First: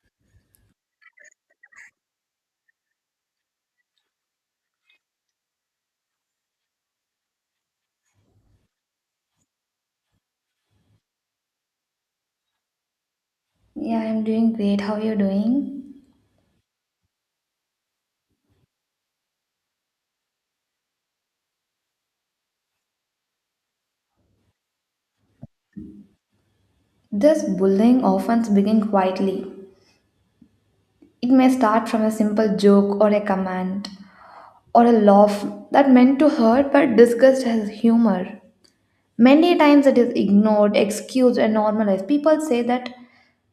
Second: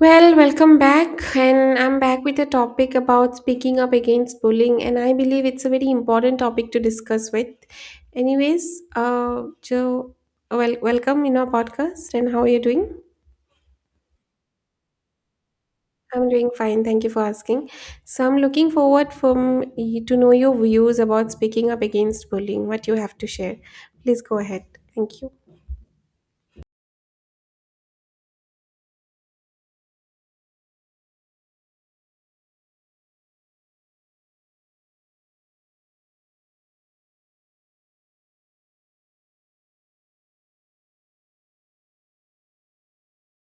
Well, welcome back, and I'm back with a topic about speaking up against bullying, and I believe it's a very important topic to discuss with. Anyways, Joe, well, welcome in our podcast, and how are you doing? Yeah, I'm doing great. How are you doing? I'm doing fine, thank you for asking. So I'm looking forward to know your views about speaking up against bullying. What you have to share, please go ahead. Thank you. This bullying often begins quietly. It may start from a simple joke or a command or a laugh that meant to hurt but disguised as humor. Many times it is ignored, excused, and normalized. People say that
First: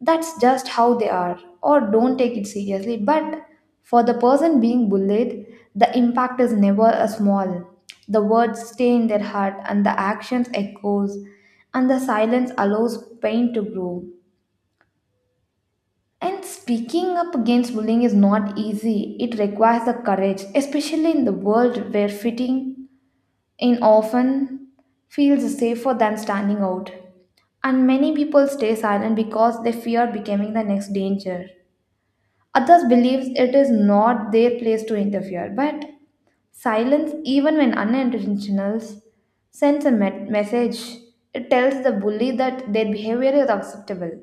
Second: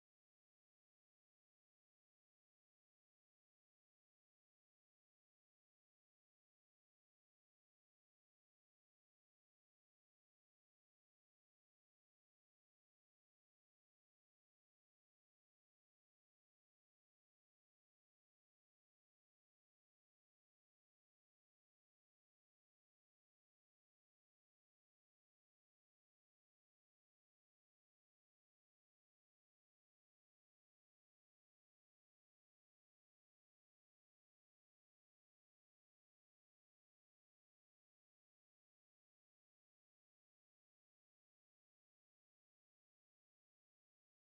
that's just how they are or don't take it seriously. But for the person being bullied, the impact is never a small. The words stay in their heart and the actions echoes and the silence allows pain to grow. And speaking up against bullying is not easy. It requires the courage, especially in the world where fitting in often feels safer than standing out. And many people stay silent because they fear becoming the next danger. Others believe it is not their place to interfere, but silence, even when unintentional, sends a message. It tells the bully that their behavior is acceptable.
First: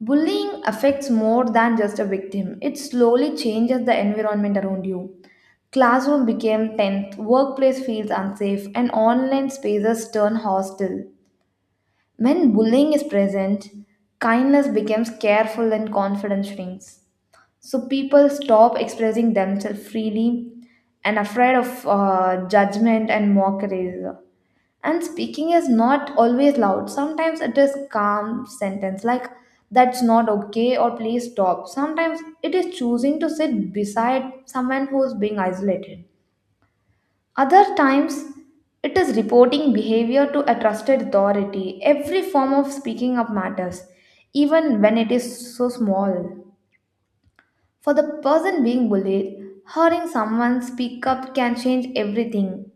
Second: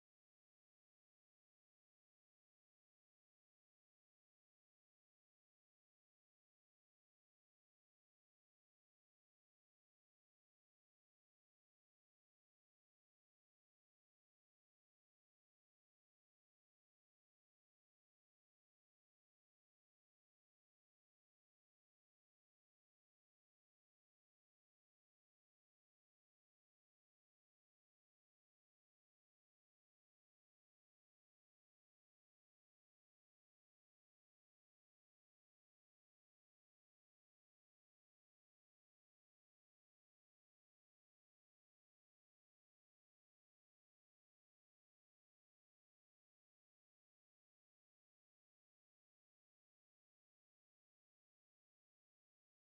Bullying affects more than just a victim, it slowly changes the environment around you. Classroom became tense, workplace feels unsafe, and online spaces turn hostile. When bullying is present, kindness becomes careful and confidence shrinks. So people stop expressing themselves freely and afraid of judgment and mockery. And speaking is not always loud. Sometimes it is calm sentence like that's not okay or please stop. Sometimes it is choosing to sit beside someone who is being isolated. Other times it is reporting behavior to a trusted authority. Every form of speaking up matters, even when it is so small. For the person being bullied, hearing someone speak up can change everything.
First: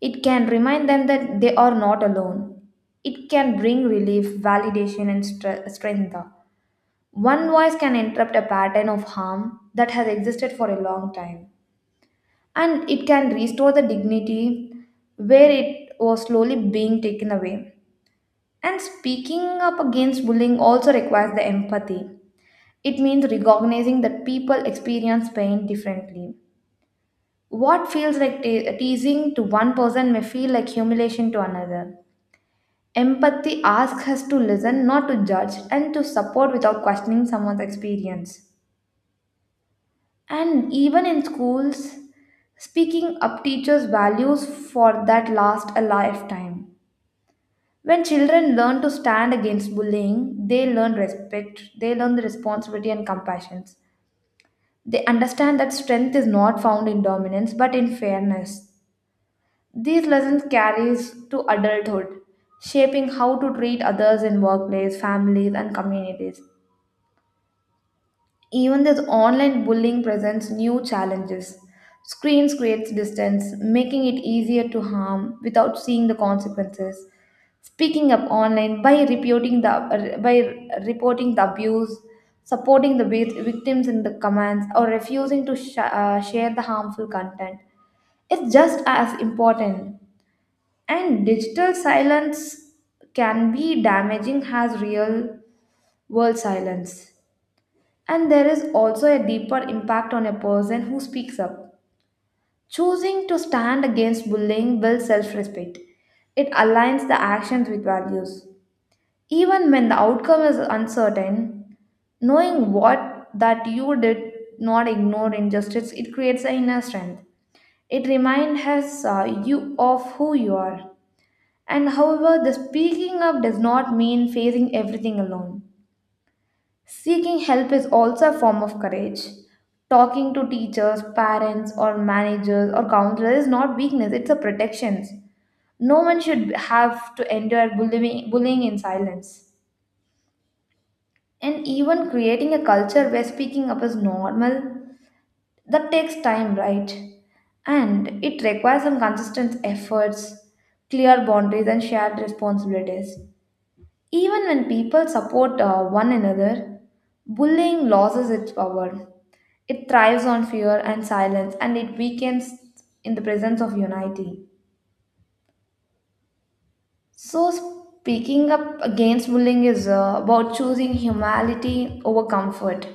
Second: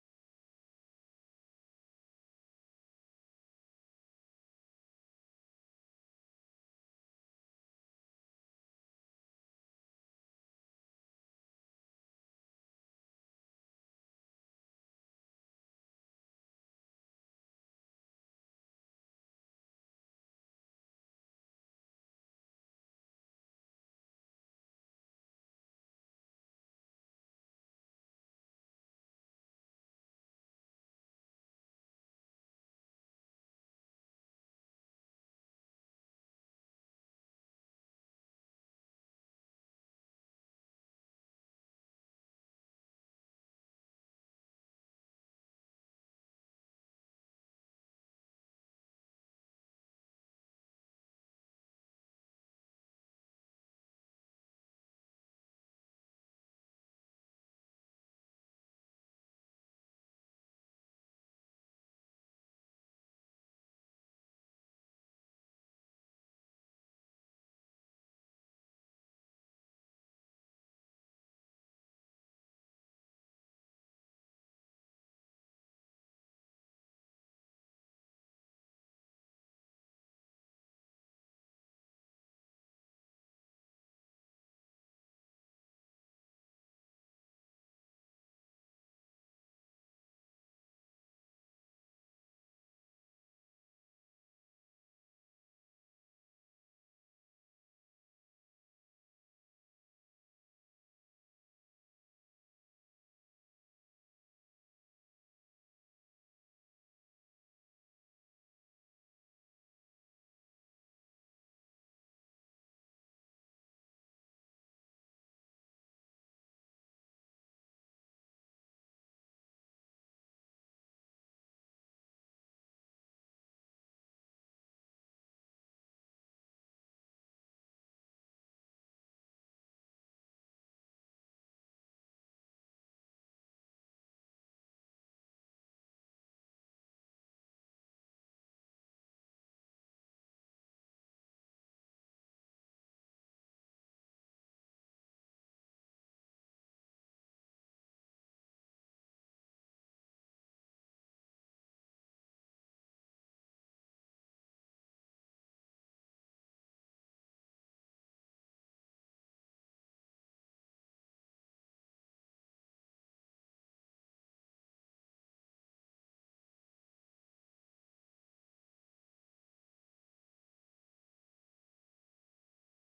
It can remind them that they are not alone. It can bring relief, validation, and strength. One voice can interrupt a pattern of harm that has existed for a long time. And it can restore the dignity where it was slowly being taken away. And speaking up against bullying also requires the empathy. It means recognizing that people experience pain differently. What feels like teasing to one person may feel like humiliation to another. Empathy asks us to listen, not to judge, and to support without questioning someone's experience. And even in schools, speaking up teaches values for that last a lifetime. When children learn to stand against bullying, they learn respect, they learn the responsibility and compassion. They understand that strength is not found in dominance but in fairness. These lessons carries to adulthood, shaping how to treat others in workplace, families and communities. Even this online bullying presents new challenges. Screens creates distance, making it easier to harm without seeing the consequences. Speaking up online by reporting the abuse, supporting the victims in the comments, or refusing to share the harmful content is just as important. And digital silence can be damaging as real world silence. And there is also a deeper impact on a person who speaks up. Choosing to stand against bullying builds self respect. It aligns the actions with values. Even when the outcome is uncertain, knowing what that you did not ignore injustice, it creates an inner strength. It reminds you of who you are. And however, the speaking up does not mean facing everything alone. Seeking help is also a form of courage. Talking to teachers, parents, or managers or counselors is not weakness, it's a protection. No one should have to endure bullying in silence. And even creating a culture where speaking up is normal, that takes time, right? And it requires some consistent efforts, clear boundaries, and shared responsibilities. Even when people support one another, bullying loses its power. It thrives on fear and silence, and it weakens in the presence of unity. So, speaking up against bullying is about choosing humanity over comfort.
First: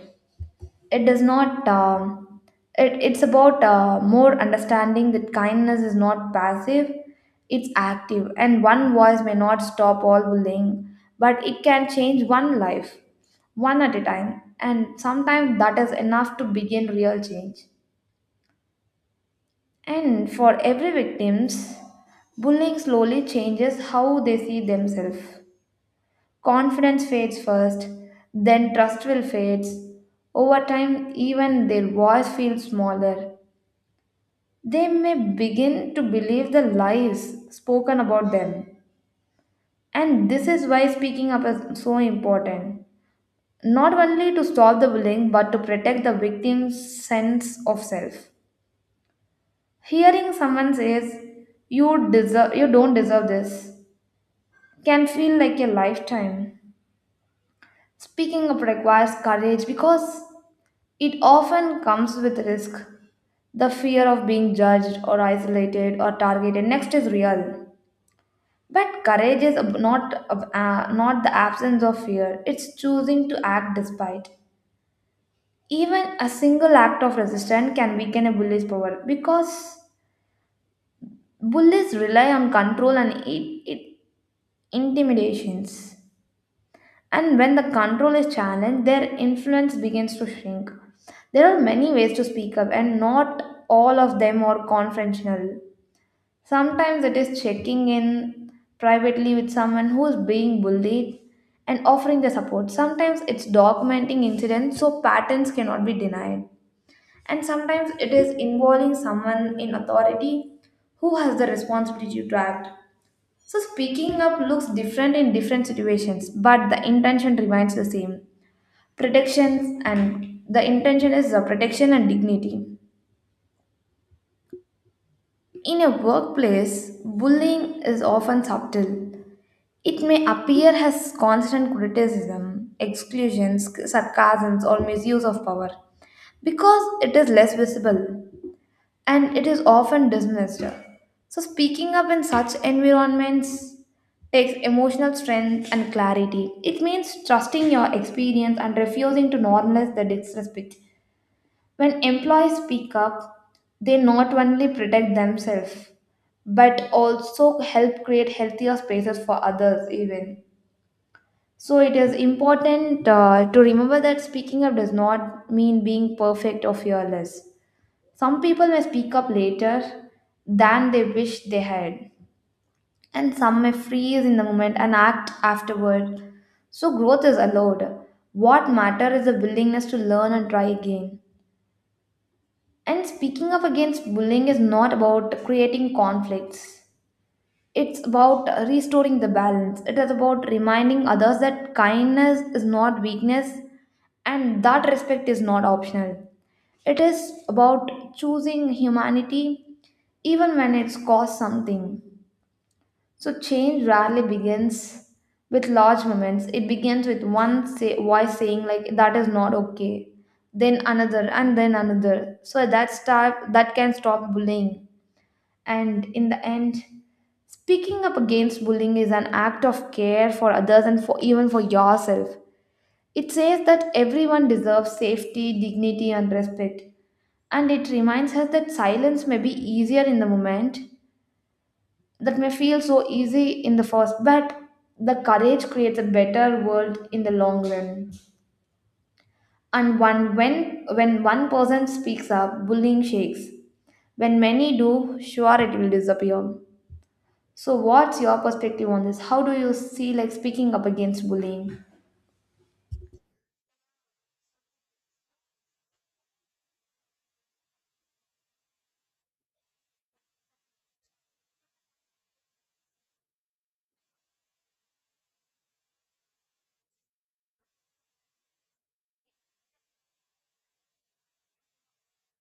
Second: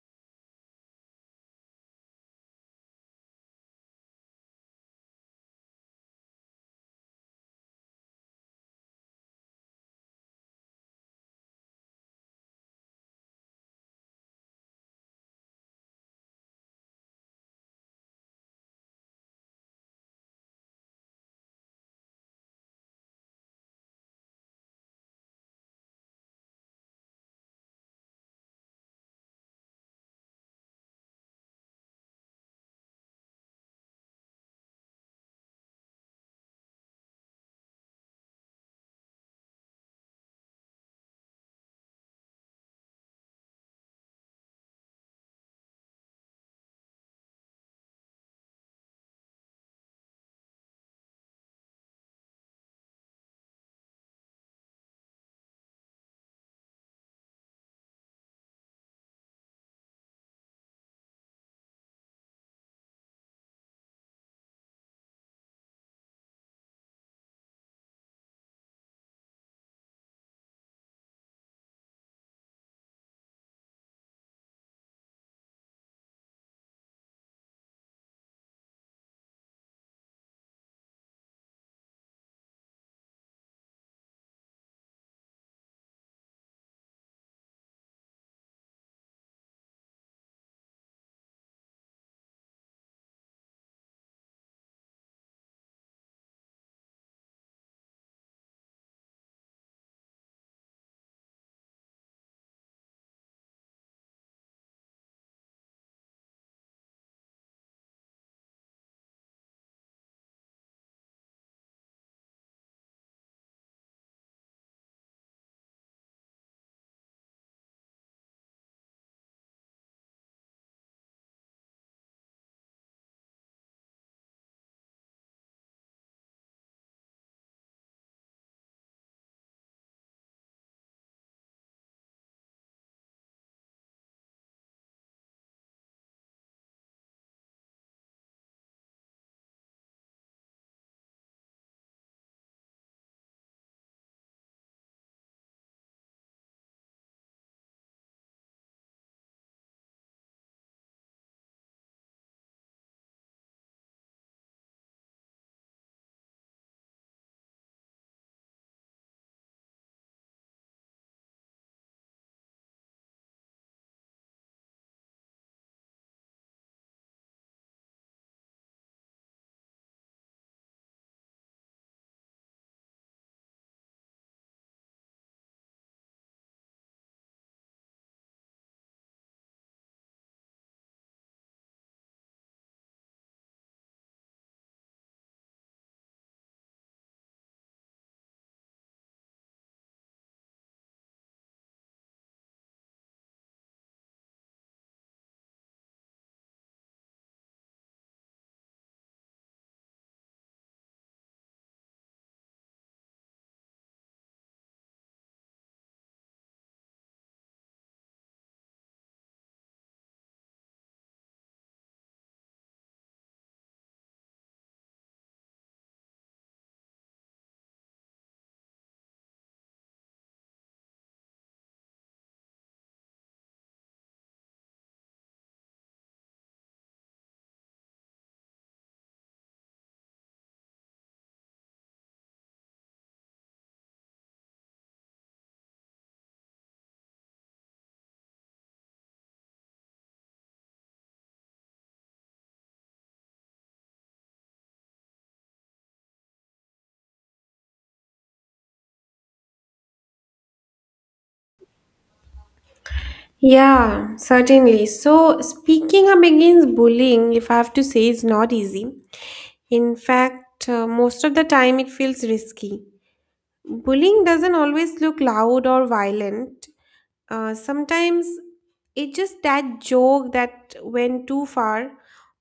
It does not. It, it's about more understanding that kindness is not passive; it's active, and one voice may not stop all bullying, but it can change one life, one at a time, and sometimes that is enough to begin real change. And for every victims, bullying slowly changes how they see themselves. Confidence fades first, then trust will fade. Over time, even their voice feels smaller. They may begin to believe the lies spoken about them. And this is why speaking up is so important. Not only to stop the bullying, but to protect the victim's sense of self. Hearing someone says, you don't deserve this can feel like a lifetime. Speaking up requires courage because it often comes with risk. The fear of being judged or isolated or targeted next is real. But courage is not the absence of fear, it's choosing to act despite. Even a single act of resistance can weaken a bully's power because bullies rely on control and intimidations. And when the control is challenged, their influence begins to shrink. There are many ways to speak up, and not all of them are confrontational. Sometimes it is checking in privately with someone who is being bullied and offering the support. Sometimes it's documenting incidents so patterns cannot be denied. And sometimes it is involving someone in authority who has the responsibility to act. So, speaking up looks different in different situations, but the intention remains the same protections and the intention is the protection and dignity. In a workplace, bullying is often subtle. It may appear as constant criticism, exclusions, sarcasms, or misuse of power because it is less visible and it is often dismissed. So, speaking up in such environments takes emotional strength and clarity. It means trusting your experience and refusing to normalize the disrespect. When employees speak up, they not only protect themselves but also help create healthier spaces for others even. So it is important to remember that speaking up does not mean being perfect or fearless. Some people may speak up later than they wish they had, and some may freeze in the moment and act afterward. So growth is allowed. What matters is the willingness to learn and try again. And speaking of against bullying is not about creating conflicts. It's about restoring the balance. It is about reminding others that kindness is not weakness and that respect is not optional. It is about choosing humanity even when it's cost something. So change rarely begins with large moments. It begins with voice saying like that is not okay, then another, and then another. So that can stop bullying. And in the end, speaking up against bullying is an act of care for others and for even for yourself. It says that everyone deserves safety, dignity, and respect and it reminds us that silence may be easier in the moment that may feel so easy in the first, but the courage creates a better world in the long run. And when one person speaks up, bullying shakes. When many do, sure it will disappear. So, what's your perspective on this? How do you see like speaking up against bullying? Yeah, certainly. So, speaking up against bullying, if I have to say, is not easy. In fact, most of the time it feels risky. Bullying doesn't always look loud or violent. Sometimes it's just that joke that went too far,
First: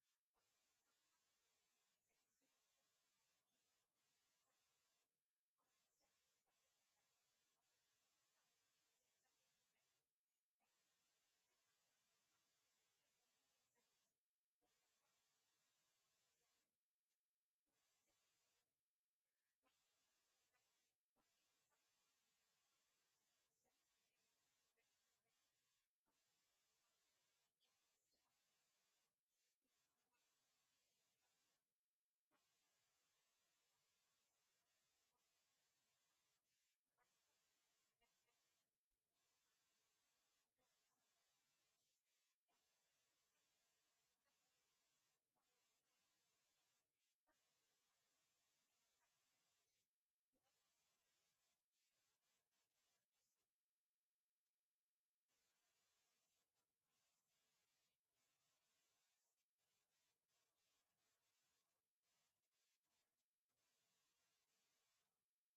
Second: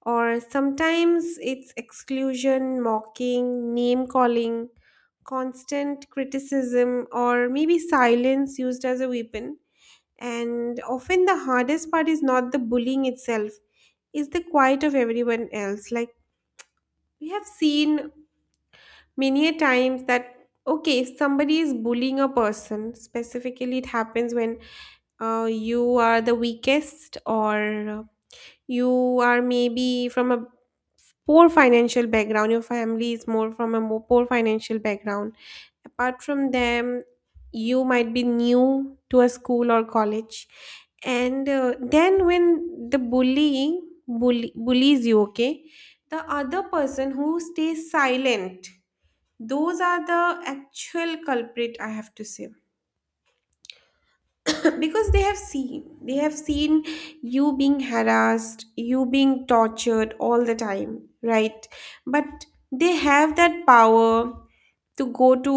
or sometimes it's exclusion, mocking, name calling, constant criticism, or maybe silence used as a weapon. And often the hardest part is not the bullying itself, it's the quiet of everyone else. Like we have seen many a times that okay, if somebody is bullying a person specifically, it happens when you are the weakest, or you are maybe from a poor financial background, your family is more from a more poor financial background. Apart from them, you might be new to a school or college, and then when bullies you, okay, the other person who stays silent, those are the actual culprit, I have to say, because they have seen you being harassed, you being tortured all the time, right? But they have that power to go to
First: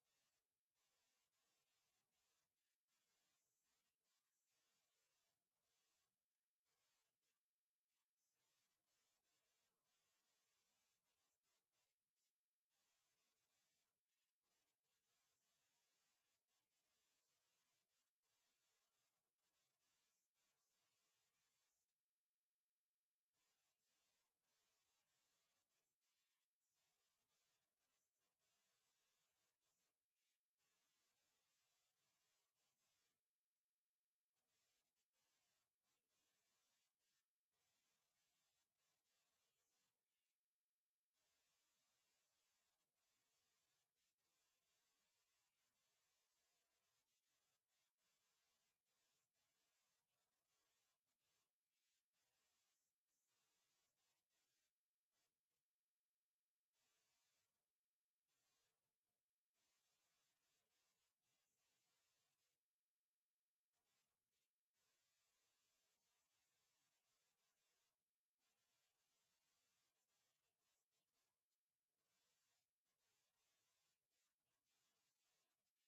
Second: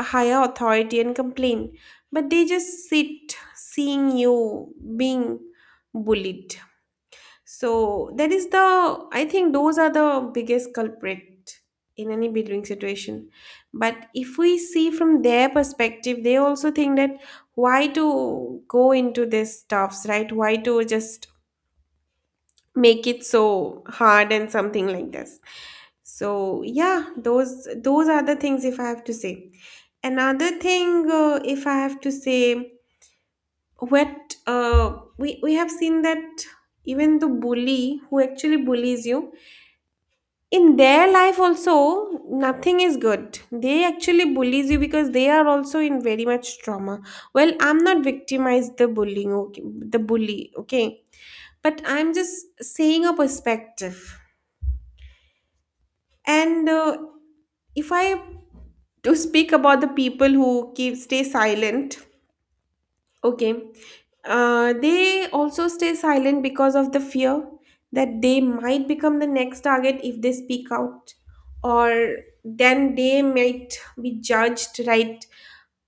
a higher authority and complain, but they just sit seeing you being bullied. So that is the, I think those are the biggest culprit in any bullying situation. But if we see from their perspective, they also think that why to go into this stuffs, right? Why to just make it so hard and something like this. So yeah, those are the things if I have to say. Another thing, if I have to say, what we have seen, that even the bully who actually bullies you, in their life also nothing is good. They actually bullies you because they are also in very much trauma. Well, I'm not victimized the bullying, okay, the bully, okay, but I'm just saying a perspective. And if I to speak about the people who keep stay silent. Okay. They also stay silent because of the fear that they might become the next target if they speak out, or then they might be judged, right?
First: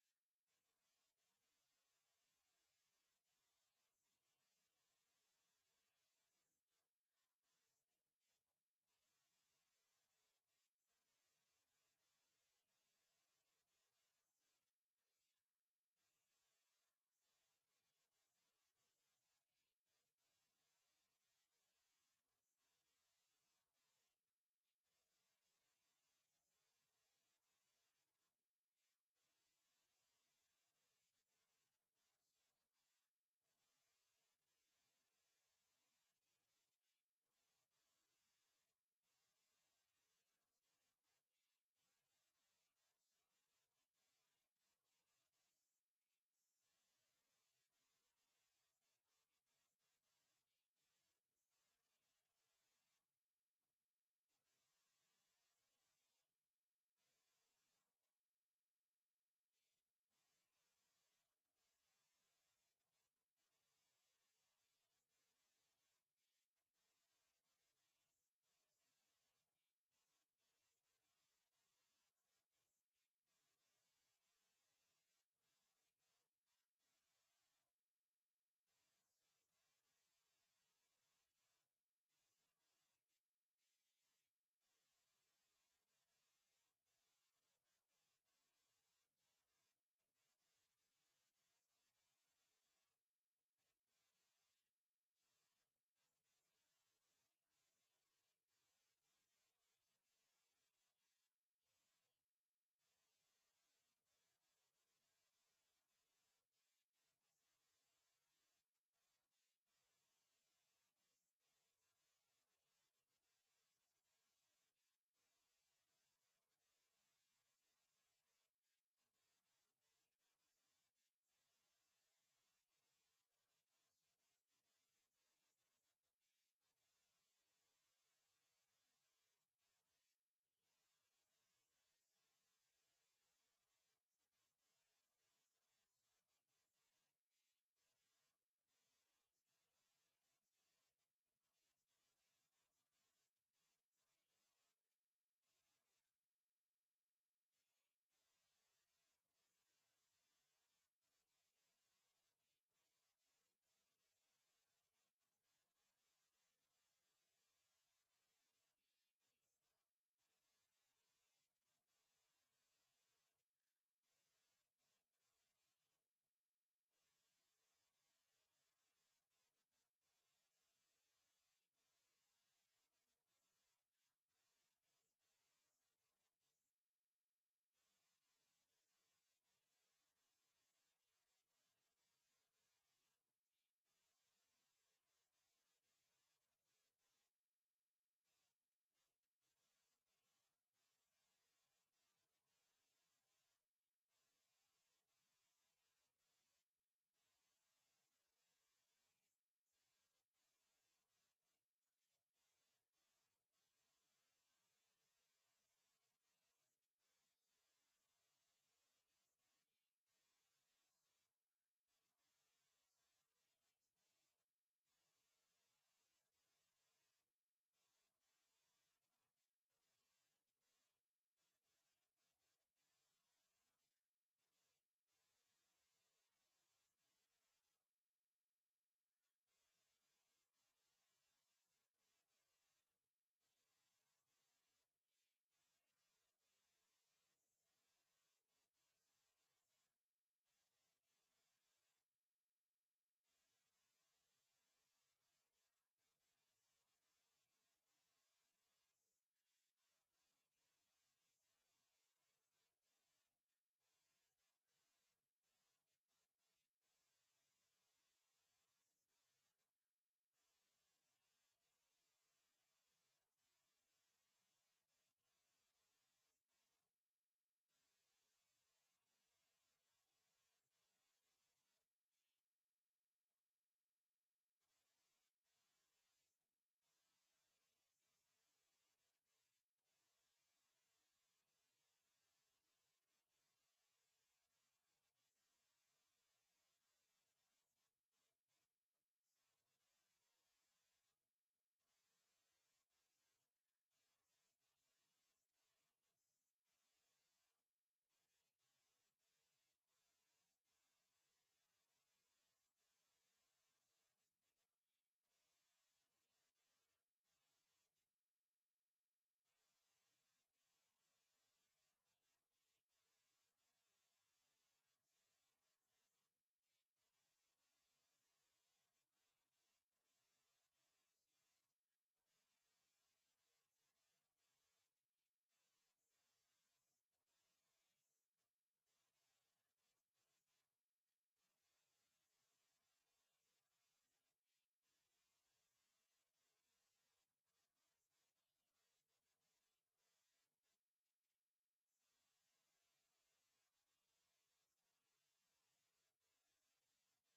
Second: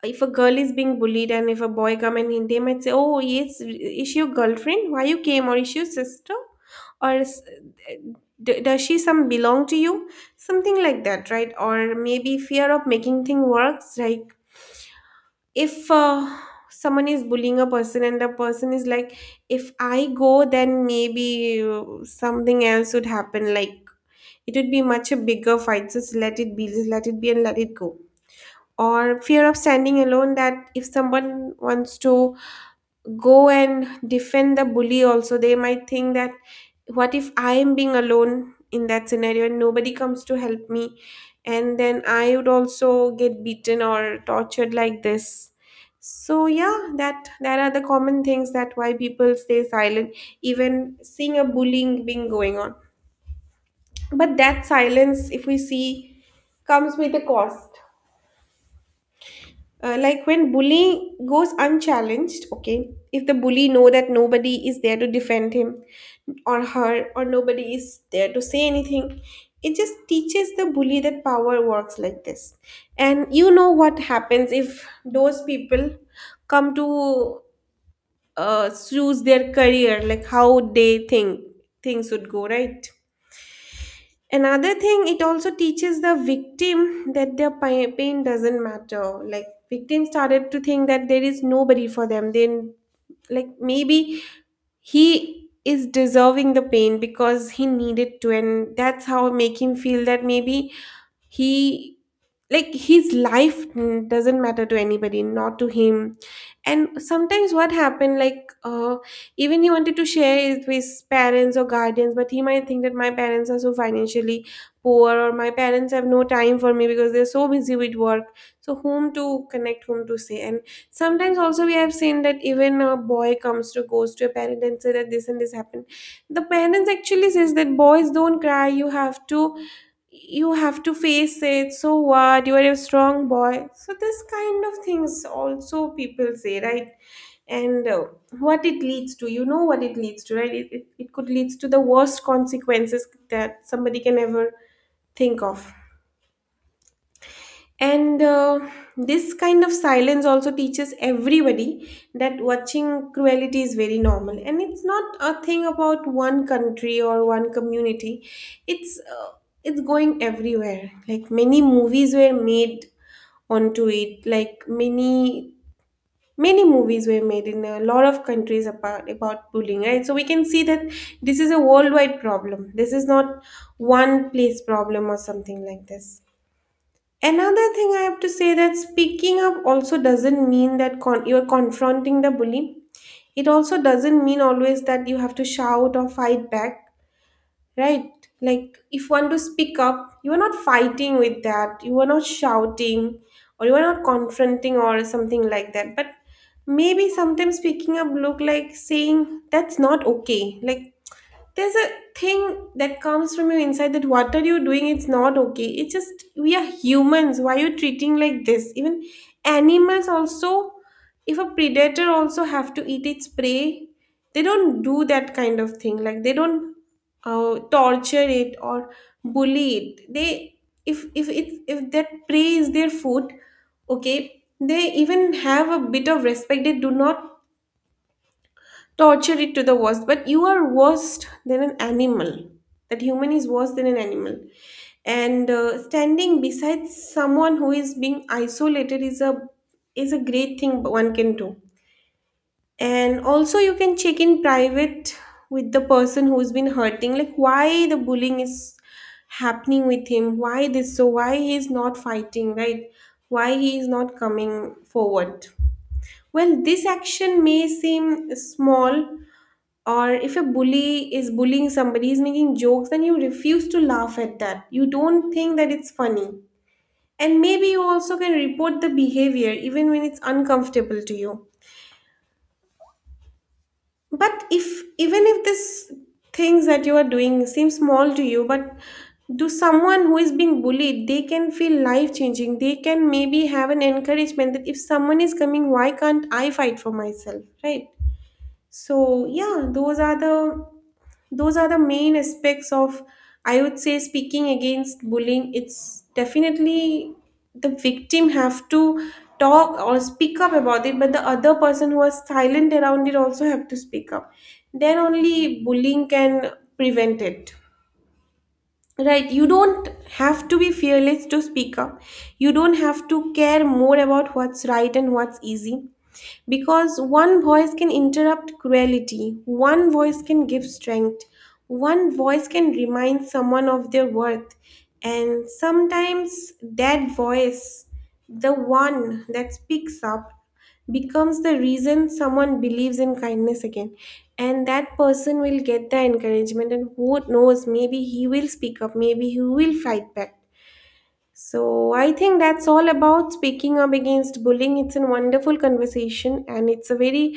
If a girl is being bullied and if a boy come and they might say, "Oh, yes, is she your girlfriend? Why you came? Or is she your sister? Or is, does she some belong to you?" Something like that, right? Or maybe fear of making things worse, right? If someone is bullying a person and the person is like, if I go then maybe something else would happen, like it would be much a bigger fight, just let it be and let it go. Or fear of standing alone, that if someone wants to go and defend the bully also, they might think that what if I am being alone in that scenario and nobody comes to help me, and then I would also get beaten or tortured like this. So yeah, that are the common things that why people stay silent even seeing a bullying being going on. But that silence, if we see, comes with a cost. Like when bullying goes unchallenged, okay, if the bully know that nobody is there to defend him or her, or nobody is there to say anything, it just teaches the bully that power works like this. And you know what happens if those people come to choose their career, like how they think things would go, right? Another thing, it also teaches the victim that their pain doesn't matter. Like victims started to think that there is nobody for them. Then, like maybe he is deserving the pain because he needed to, and that's how make him feel that maybe he, like his life, doesn't matter to anybody, not to him. And sometimes what happened, like even he wanted to share it with parents or guardians, but he might think that my parents are so financially poor, or my parents have no time for me because they're so busy with work. So whom to connect, whom to say? And sometimes also we have seen that even a boy comes to goes to a parent and say that this and this happened, the parents actually says that boys don't cry, you have to, you have to face it, so what, you're a strong boy, so this kind of things also people say, right? And what it leads to, you know what it leads to, right? It could lead to the worst consequences that somebody can ever think of. And this kind of silence also teaches everybody that watching cruelty is very normal. And it's not a thing about one country or one community. It's uh, it's going everywhere. Like many movies were made onto it. Like many movies were made in a lot of countries about bullying, right? So we can see that this is a worldwide problem. This is not one place problem or something like this. Another thing I have to say, that speaking up also doesn't mean that you're confronting the bully. It also doesn't mean always that you have to shout or fight back, right? Like if one to speak up, you are not fighting with that. You are not shouting or you are not confronting or something like that. But maybe sometimes speaking up look like saying that's not okay. Like there's a thing that comes from your inside, that what are you doing, it's not okay, it's just we are humans, why are you treating like this? Even animals also, if a predator also have to eat its prey, they don't do that kind of thing. Like they don't torture it or bully it. They, if that prey is their food, okay, they even have a bit of respect, they do not torture it to the worst. But you are worse than an animal, that human is worse than an animal. And standing beside someone who is being isolated is a, is a great thing one can do. And also you can check in private with the person who's been hurting, like why the bullying is happening with him, why this so, why he is not fighting, right? Why he is not coming forward? Well, this action may seem small. Or if a bully is bullying somebody, is making jokes, then you refuse to laugh at that, you don't think that it's funny. And maybe you also can report the behavior even when it's uncomfortable to you. But if even if this things that you are doing seem small to you, but to someone who is being bullied, they can feel life changing. They can maybe have an encouragement that if someone is coming, why can't I fight for myself, right? So yeah, those are the main aspects of, I would say, speaking against bullying. It's definitely the victim have to talk or speak up about it, but the other person who was silent around it also have to speak up, then only bullying can prevent it, right? You don't have to be fearless to speak up. You don't have to care more about what's right and what's easy, because one voice can interrupt cruelty, one voice can give strength, one voice can remind someone of their worth. And sometimes that voice, the one that speaks up, becomes the reason someone believes in kindness again, and that person will get the encouragement, and who knows, maybe he will speak up, maybe he will fight back. So I think that's all about speaking up against bullying. It's a wonderful conversation, and it's a very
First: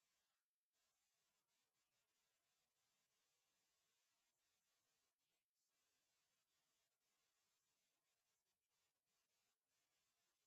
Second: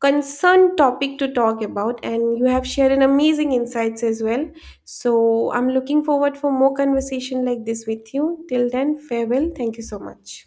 concerned topic to talk about, and you have shared an amazing insights as well. So I'm looking forward for more conversation like this with you. Till then, farewell. Thank you so much.